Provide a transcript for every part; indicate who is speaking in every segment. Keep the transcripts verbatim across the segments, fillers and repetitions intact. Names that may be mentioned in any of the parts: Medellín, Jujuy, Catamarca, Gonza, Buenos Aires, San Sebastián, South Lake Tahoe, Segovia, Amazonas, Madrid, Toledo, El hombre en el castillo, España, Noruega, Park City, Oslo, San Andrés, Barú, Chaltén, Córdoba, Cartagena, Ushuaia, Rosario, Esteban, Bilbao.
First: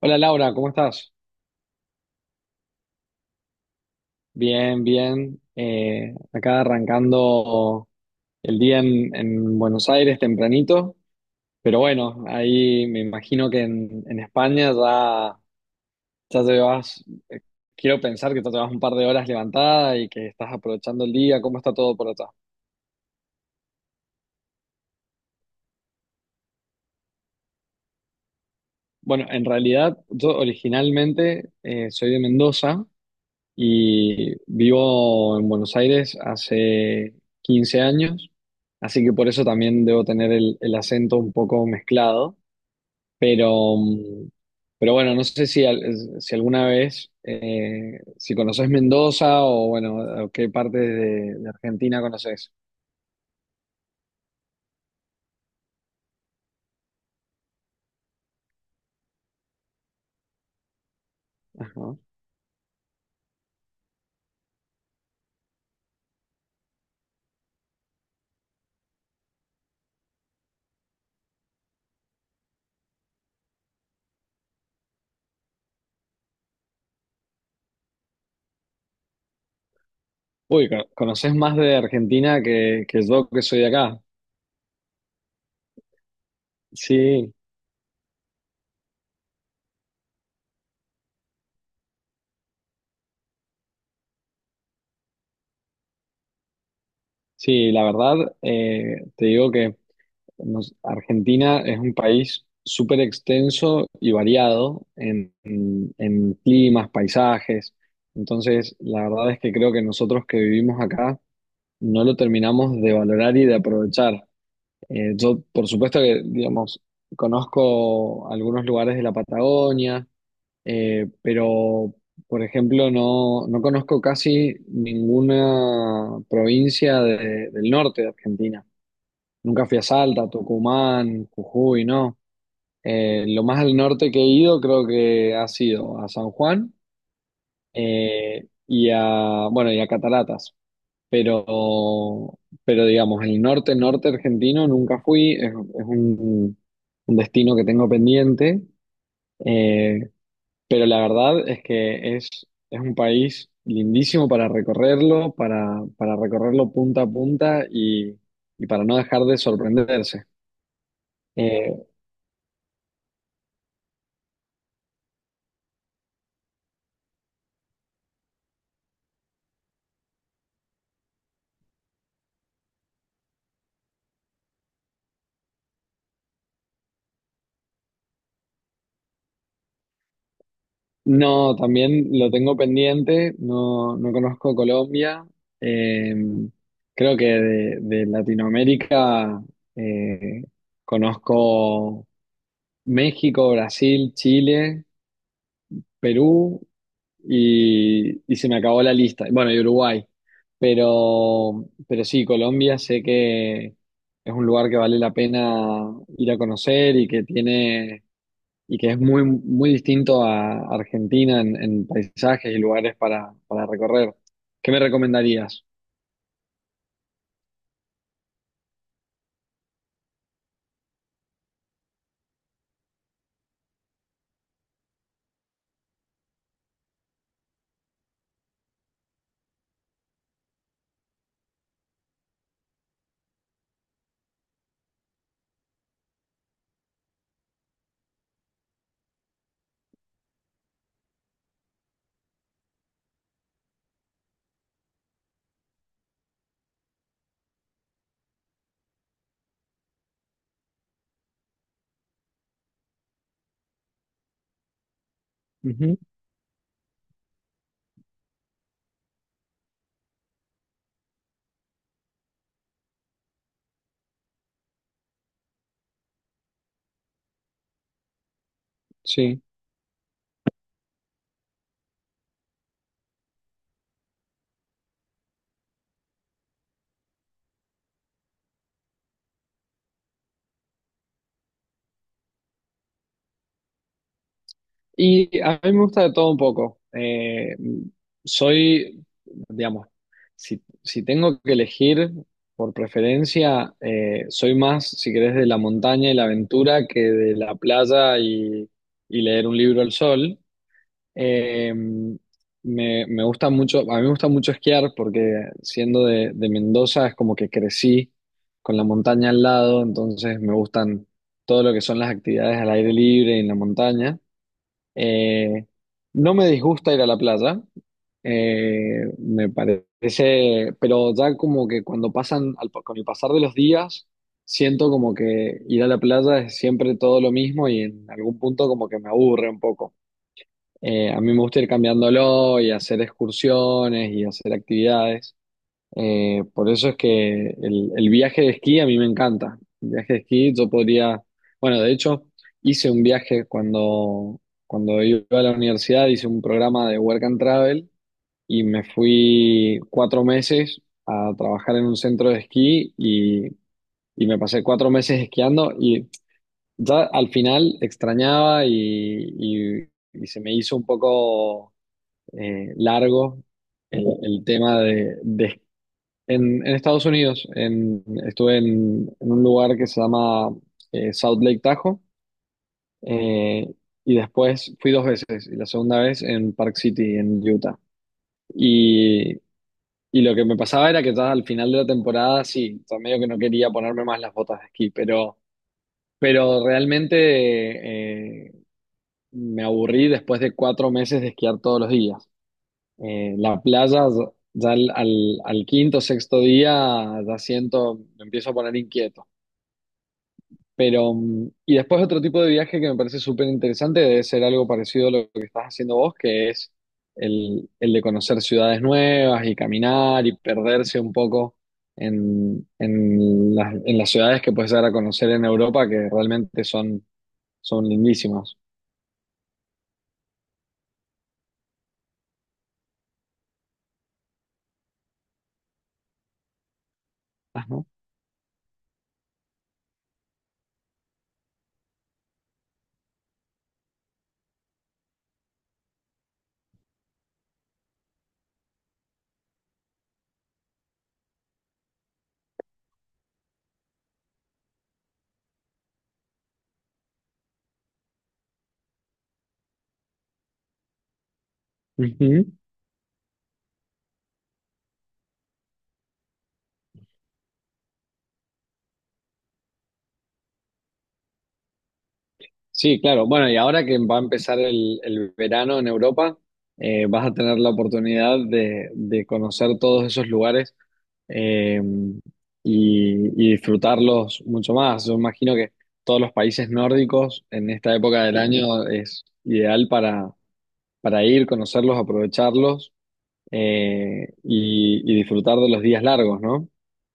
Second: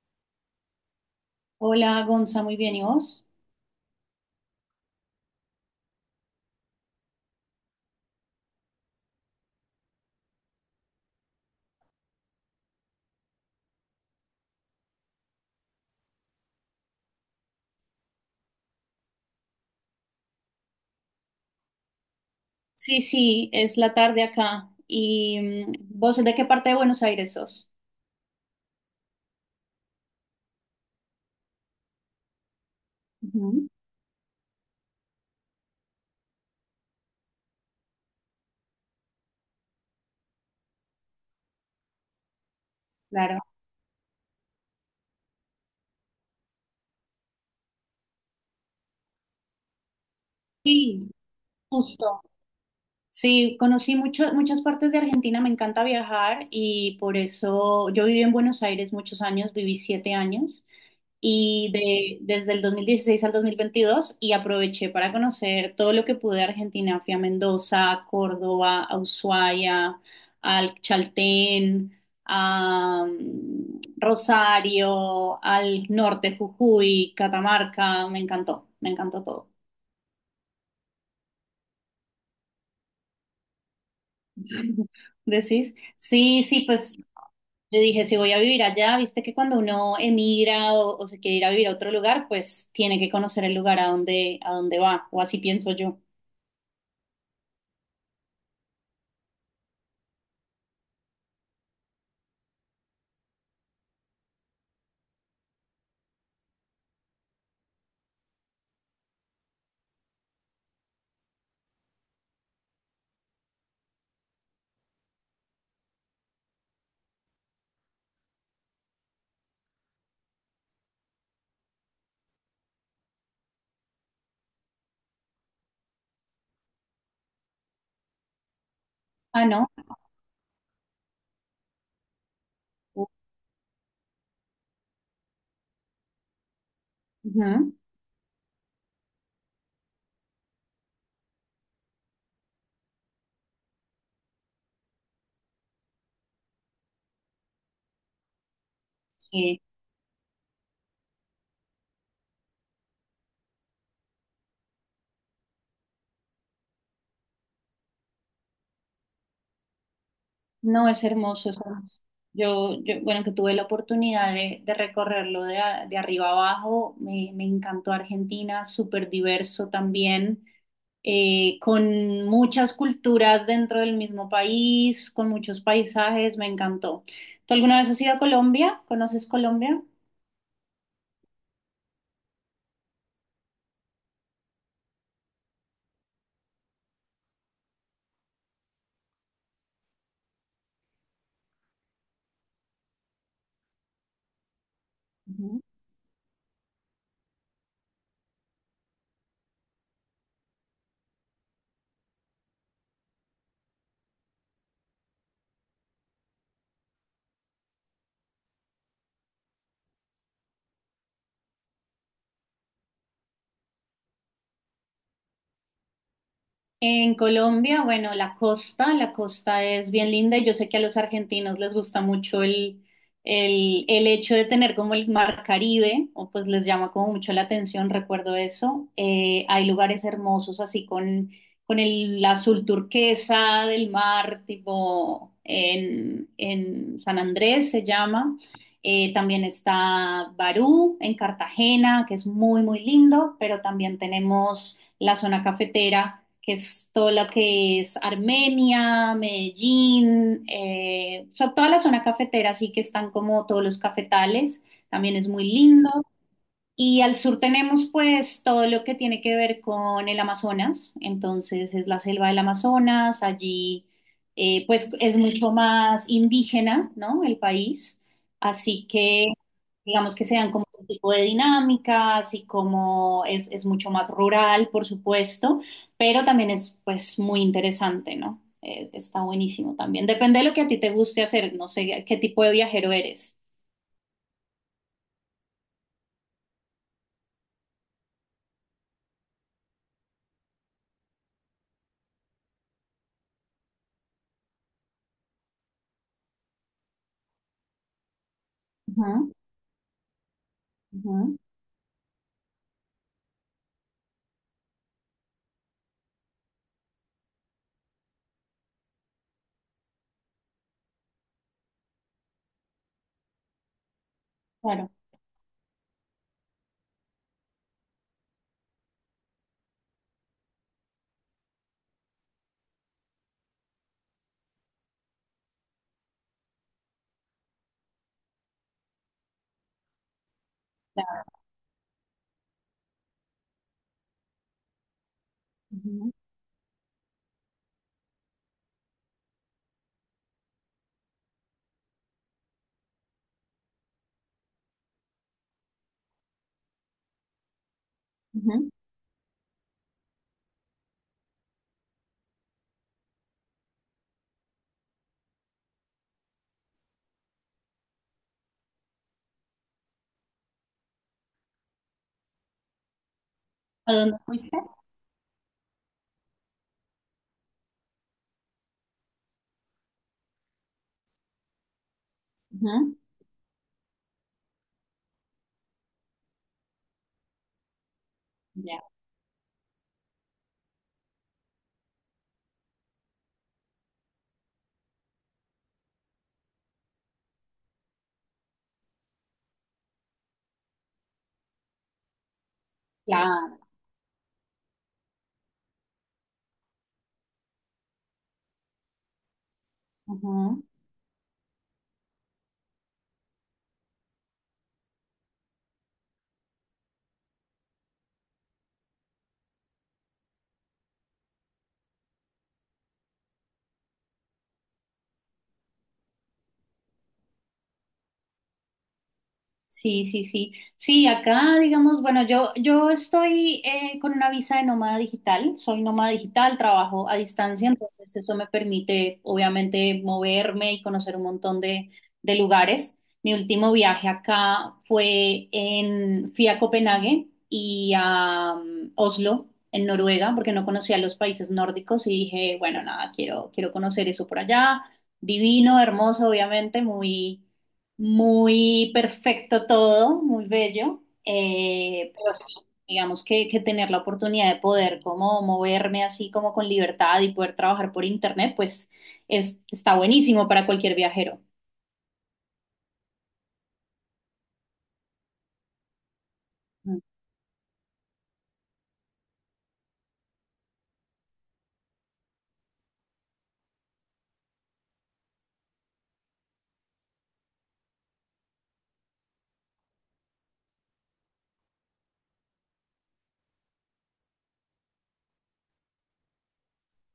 Speaker 1: Hola Laura, ¿cómo estás?
Speaker 2: Hola, Gonza, muy bien, ¿y vos?
Speaker 1: Bien, bien. Eh, acá arrancando el día en, en Buenos Aires tempranito, pero bueno, ahí me imagino que en, en España ya, ya te vas. eh, Quiero pensar que ya te vas un par de horas levantada y que estás aprovechando el día. ¿Cómo está todo por allá?
Speaker 2: Sí, sí, es la tarde acá. ¿Y mm, vos de qué parte de Buenos Aires sos?
Speaker 1: Bueno, en realidad yo originalmente eh, soy de Mendoza
Speaker 2: Ujú.
Speaker 1: y vivo en Buenos Aires hace quince años, así que por eso también debo tener el, el acento un poco mezclado,
Speaker 2: Claro.
Speaker 1: pero, mm, pero bueno, no sé si, al- si alguna vez, eh, si conoces Mendoza o bueno, o qué parte
Speaker 2: Sí,
Speaker 1: de, de Argentina
Speaker 2: justo.
Speaker 1: conoces.
Speaker 2: Sí, conocí mucho- muchas partes de Argentina, me encanta viajar y por eso yo viví en Buenos Aires muchos años, viví siete años y
Speaker 1: Ajá.
Speaker 2: de, desde el dos mil dieciséis al dos mil veintidós y aproveché para conocer todo lo que pude de Argentina. Fui a Mendoza, a Córdoba, a Ushuaia, al Chaltén, a mm, Rosario, al norte, Jujuy, Catamarca, me encantó, me encantó todo.
Speaker 1: Uy, co- conoces más de Argentina que, que yo, que soy de acá.
Speaker 2: ¿Decís? Sí, sí, pues
Speaker 1: Sí,
Speaker 2: yo dije, si voy a vivir allá, viste que cuando uno emigra o, o se quiere ir a vivir a otro lugar, pues tiene que conocer el lugar a donde, a donde va, o así pienso yo.
Speaker 1: sí, la verdad, eh, te digo que Nos- Argentina es un país súper extenso y variado en, en- en climas, paisajes. Entonces, la verdad es que creo que nosotros que vivimos acá no lo terminamos de valorar y de aprovechar. Eh, yo, por supuesto que, digamos, conozco algunos lugares de la Patagonia, eh, pero, por ejemplo, no, no conozco casi ninguna provincia de- del norte de Argentina.
Speaker 2: Ah,
Speaker 1: Nunca
Speaker 2: ¿no?
Speaker 1: fui a Salta, Tucumán, Jujuy, no.
Speaker 2: Ujú.
Speaker 1: Eh, lo más al norte que he ido creo que ha sido a San Juan eh, y a, bueno, y a Cataratas. Pero, pero digamos, el norte, norte argentino nunca fui. Es, es un, un destino que tengo pendiente.
Speaker 2: Sí.
Speaker 1: eh, pero la verdad es que es, es un país lindísimo para recorrerlo, para, para recorrerlo punta a punta y, y para no dejar de sorprenderse.
Speaker 2: No, es hermoso, es
Speaker 1: Eh,
Speaker 2: hermoso. Yo, yo, bueno, que tuve la oportunidad de, de recorrerlo de, a- de arriba abajo, me, me encantó Argentina, súper diverso también, eh, con muchas culturas dentro del mismo país, con muchos paisajes, me encantó. ¿Tú alguna vez has ido a Colombia? ¿Conoces Colombia?
Speaker 1: No, también lo tengo pendiente, no, no conozco Colombia. Eh, creo que de, de Latinoamérica eh, conozco México, Brasil, Chile, Perú y, y se me acabó la lista. Bueno, y Uruguay. Pero, pero sí, Colombia sé que es un lugar que vale la pena ir a conocer y que tiene y que es muy, muy distinto a Argentina en, en paisajes y lugares para, para recorrer. ¿Qué me recomendarías?
Speaker 2: En Colombia, bueno, la costa, la costa es bien linda y yo sé que a los argentinos les gusta mucho el, el, el hecho de tener como el mar Caribe, o pues les llama como mucho la atención, recuerdo eso. Eh, hay lugares hermosos así con, con el azul turquesa del mar, tipo en, en San Andrés se llama. Eh, también está Barú en Cartagena, que es muy, muy lindo, pero también tenemos la zona cafetera que es todo lo que es Armenia, Medellín, eh, o sea, toda la zona cafetera, sí que están como todos los cafetales, también es muy lindo.
Speaker 1: Ujú,
Speaker 2: Y al sur tenemos pues todo lo que tiene que ver con el Amazonas, entonces es la selva del Amazonas, allí eh, pues es mucho más indígena, ¿no? El país, así que
Speaker 1: sí.
Speaker 2: digamos que se dan como un tipo de dinámicas y como es, es mucho más rural, por supuesto, pero también es pues muy interesante, ¿no? Eh, está buenísimo también. Depende de lo que a ti te guste hacer, no sé qué tipo de viajero eres.
Speaker 1: Y a mí me gusta de todo un poco. Eh, soy, digamos, si, si tengo que elegir por preferencia, eh, soy más, si querés, de la montaña y la aventura que de la playa y, y
Speaker 2: Ujú,
Speaker 1: leer un libro al sol.
Speaker 2: ujú,
Speaker 1: Eh, me, me gusta mucho, a mí me gusta mucho esquiar, porque siendo de, de Mendoza es como que crecí con la montaña al lado, entonces me gustan todo lo que son las actividades al aire libre y en la montaña.
Speaker 2: claro.
Speaker 1: Eh, no me disgusta ir a la playa, eh, me parece, pero ya como que cuando pasan, al- con el pasar de los días, siento como que ir a la playa es siempre todo lo mismo y en algún punto como que me aburre un poco. Eh, a mí me gusta ir cambiándolo y hacer excursiones y hacer actividades. Eh, por eso es que el, el viaje de esquí a mí me encanta. El viaje de esquí yo podría, bueno, de hecho, hice un viaje cuando, cuando iba a la universidad, hice un programa de Work and Travel y
Speaker 2: Ujú.
Speaker 1: me fui cuatro meses a trabajar en un centro de esquí, y, y me pasé cuatro meses esquiando, y ya al final extrañaba y, y y se me hizo un poco eh, largo
Speaker 2: ¿A
Speaker 1: el,
Speaker 2: dónde
Speaker 1: el
Speaker 2: fuiste?
Speaker 1: tema de, de- en, en Estados Unidos. En- estuve en, en un lugar que se llama eh, South Lake Tahoe,
Speaker 2: Ujú.
Speaker 1: eh, y después fui dos veces, y la segunda vez en Park City, en Utah.
Speaker 2: Ya,
Speaker 1: Y, y lo que me pasaba era que ya al final de la temporada, sí, o sea, medio que no quería ponerme más las botas de esquí, pero, pero realmente eh, me aburrí después de cuatro meses de esquiar todos los días. Eh,
Speaker 2: claro.
Speaker 1: la playa, ya ya al, al, al quinto, sexto día, ya siento, me empiezo a poner inquieto.
Speaker 2: Ujú.
Speaker 1: Pero, mm, y después otro tipo de viaje que me parece súper interesante, debe ser algo parecido a lo que estás haciendo vos, que es el, el de conocer ciudades nuevas y caminar y perderse un poco en, en las, en las ciudades que puedes llegar a conocer en Europa, que realmente son, son lindísimas.
Speaker 2: Sí, sí, sí. Sí, acá, digamos, bueno, yo, yo estoy eh, con una visa de nómada digital, soy nómada digital, trabajo a distancia,
Speaker 1: Ajá.
Speaker 2: entonces eso me permite, obviamente, moverme y conocer un montón de, de lugares. Mi último viaje acá fue en, fui a Copenhague y a mm, Oslo, en Noruega, porque no conocía los países nórdicos y dije, bueno, nada, quiero, quiero conocer eso por allá. Divino, hermoso, obviamente, muy muy perfecto todo, muy bello, eh, pero sí,
Speaker 1: Ujú.
Speaker 2: digamos que, que tener la oportunidad de poder como moverme así como con libertad y poder trabajar por internet, pues es, está buenísimo para cualquier viajero.
Speaker 1: Sí, claro. Bueno, y ahora que va a empezar el, el verano en Europa, eh, vas a tener la oportunidad de, de conocer todos esos lugares, eh, y, y disfrutarlos mucho más. Yo imagino que todos los países nórdicos en esta época del año es ideal para, para ir, conocerlos, aprovecharlos, eh, y, y disfrutar de los días largos, ¿no?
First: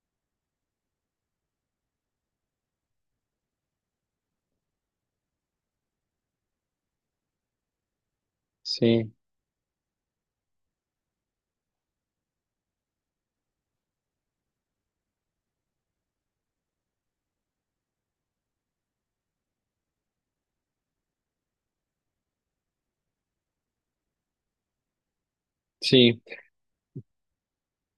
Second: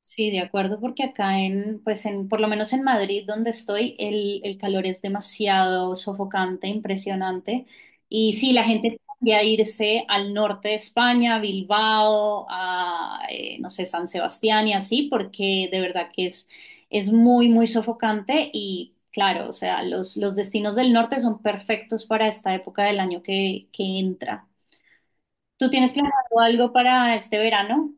Speaker 2: Sí, de acuerdo, porque acá en, pues en, por lo menos en Madrid, donde estoy, el, el calor es demasiado sofocante, impresionante. Y sí, la gente
Speaker 1: Sí,
Speaker 2: tiende a irse al norte de España, a Bilbao, a, eh, no sé, San Sebastián y así, porque de verdad que es, es muy, muy sofocante. Y claro, o sea, los, los destinos del norte son perfectos para esta época del año que, que entra. ¿Tú tienes
Speaker 1: sí.
Speaker 2: planeado algo para este verano?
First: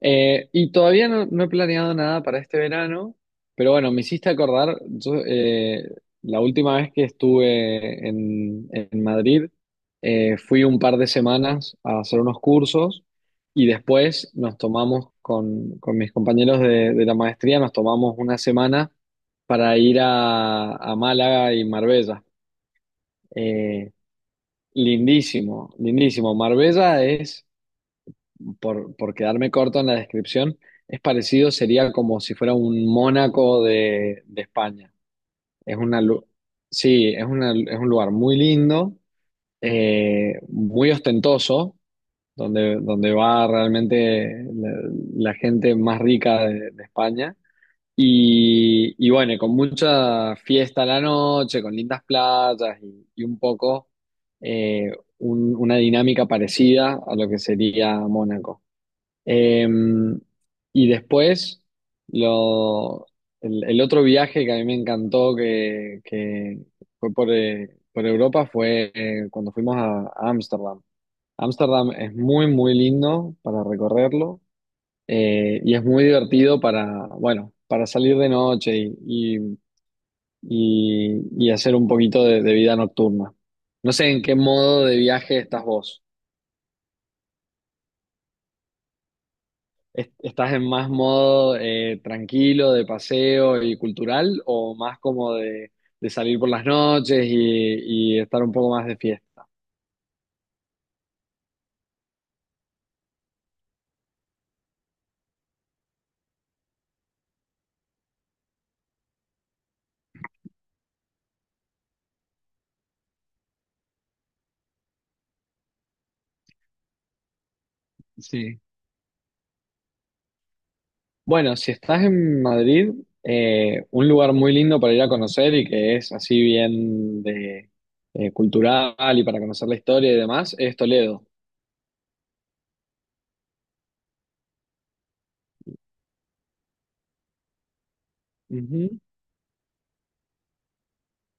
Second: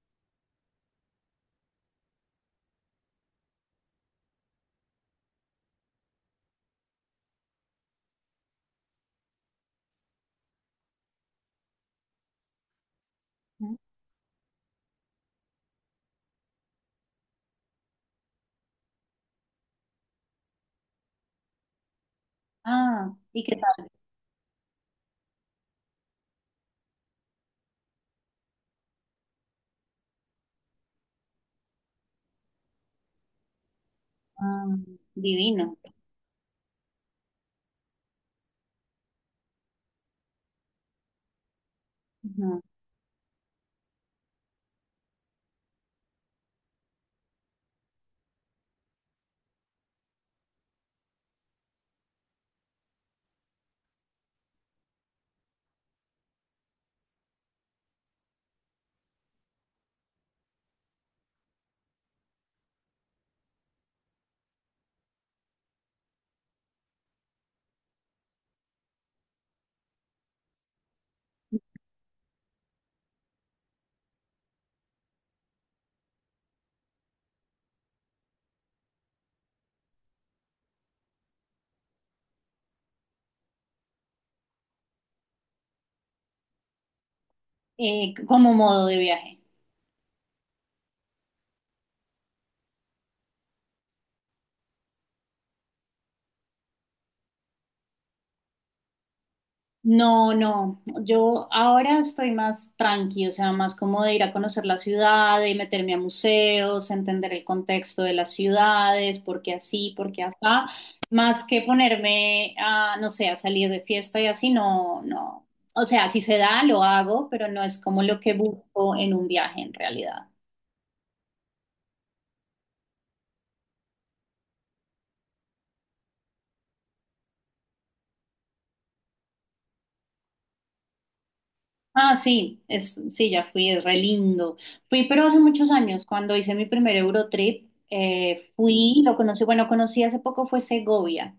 Speaker 1: Eh, y todavía no, no he planeado nada para este verano, pero bueno, me hiciste acordar. Yo, eh, la última vez que estuve en, en Madrid, eh, fui un par de semanas a hacer unos cursos, y después nos tomamos con, con mis compañeros de, de la maestría, nos tomamos una semana para ir a, a Málaga y Marbella.
Speaker 2: Ah, ¿y qué tal?
Speaker 1: Eh, lindísimo, lindísimo. Marbella es, por, por quedarme corto en la descripción, es parecido, sería como si fuera un Mónaco de, de España.
Speaker 2: Mm, divino.
Speaker 1: Es una, lu- sí, es una, es un lugar muy lindo, eh, muy ostentoso,
Speaker 2: Ujú.
Speaker 1: donde, donde va realmente la, la gente más rica de, de España. Y, y bueno, y, con mucha fiesta a la noche, con lindas playas y, y un poco eh, un- una dinámica parecida a lo que sería Mónaco. Eh, y después, lo, el, el otro viaje que a mí me encantó, que, que fue por, eh, por Europa, fue eh, cuando fuimos a a Ámsterdam. Ámsterdam es muy, muy lindo para recorrerlo, eh, y es muy divertido para, bueno, para salir de noche y, y- y- y hacer un poquito de de vida nocturna. No sé en qué modo de viaje estás vos.
Speaker 2: Eh, c- como modo de viaje.
Speaker 1: est- ¿Estás en más modo eh, tranquilo, de paseo y cultural, o más como de, de salir por las noches y, y estar un poco más de fiesta?
Speaker 2: No, no, yo ahora estoy más tranqui, o sea, más como de ir a conocer la ciudad, de meterme a museos, entender el contexto de las ciudades, por qué así, por qué asá, más que ponerme a, no sé, a salir de fiesta y así, no, no. O sea, si se da, lo hago, pero no es como lo que
Speaker 1: Sí.
Speaker 2: busco en un viaje en realidad.
Speaker 1: Bueno, si estás en Madrid, eh, un lugar muy lindo para ir a conocer y que es así bien de, eh, cultural y para conocer la historia y demás, es Toledo.
Speaker 2: Ah, sí, es, sí, ya fui, es re lindo. Fui, pero hace muchos años, cuando hice mi primer Eurotrip, eh,
Speaker 1: Ujú.
Speaker 2: fui, lo conocí, bueno, conocí hace poco fue Segovia,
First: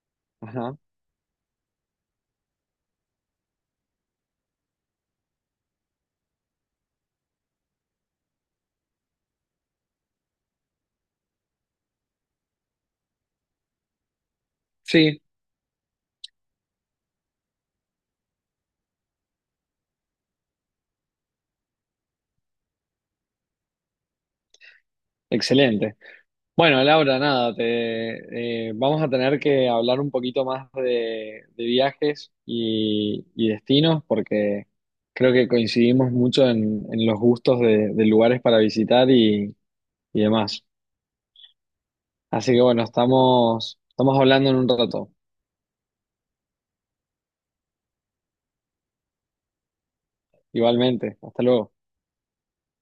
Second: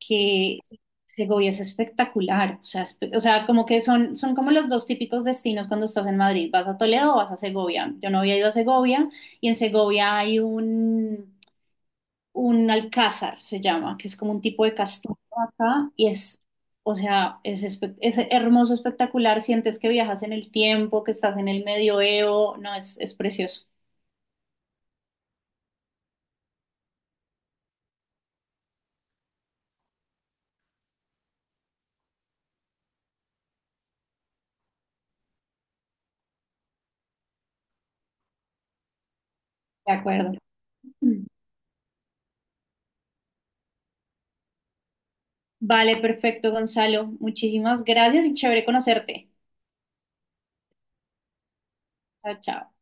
Speaker 2: que
Speaker 1: Ajá.
Speaker 2: Segovia es espectacular, o sea, espe- o sea, como que son, son como los dos típicos destinos cuando estás en Madrid, vas a Toledo o vas a Segovia. Yo no había ido a Segovia y en Segovia hay un, un alcázar, se llama, que es como un tipo de castillo
Speaker 1: Sí,
Speaker 2: acá y es, o sea, es, espe- es hermoso, espectacular, sientes que viajas en el tiempo, que estás en el medioevo, no, es, es precioso,
Speaker 1: excelente. Bueno, Laura, nada, te, eh, vamos a tener que hablar un poquito más de, de viajes y, y destinos, porque creo que coincidimos mucho en, en los gustos de, de lugares para visitar y,
Speaker 2: de
Speaker 1: y
Speaker 2: acuerdo.
Speaker 1: demás. Así que bueno, estamos, estamos hablando en un rato.
Speaker 2: Vale, perfecto, Gonzalo, muchísimas gracias y chévere conocerte.
Speaker 1: Igualmente, hasta luego.
Speaker 2: Chao, chao.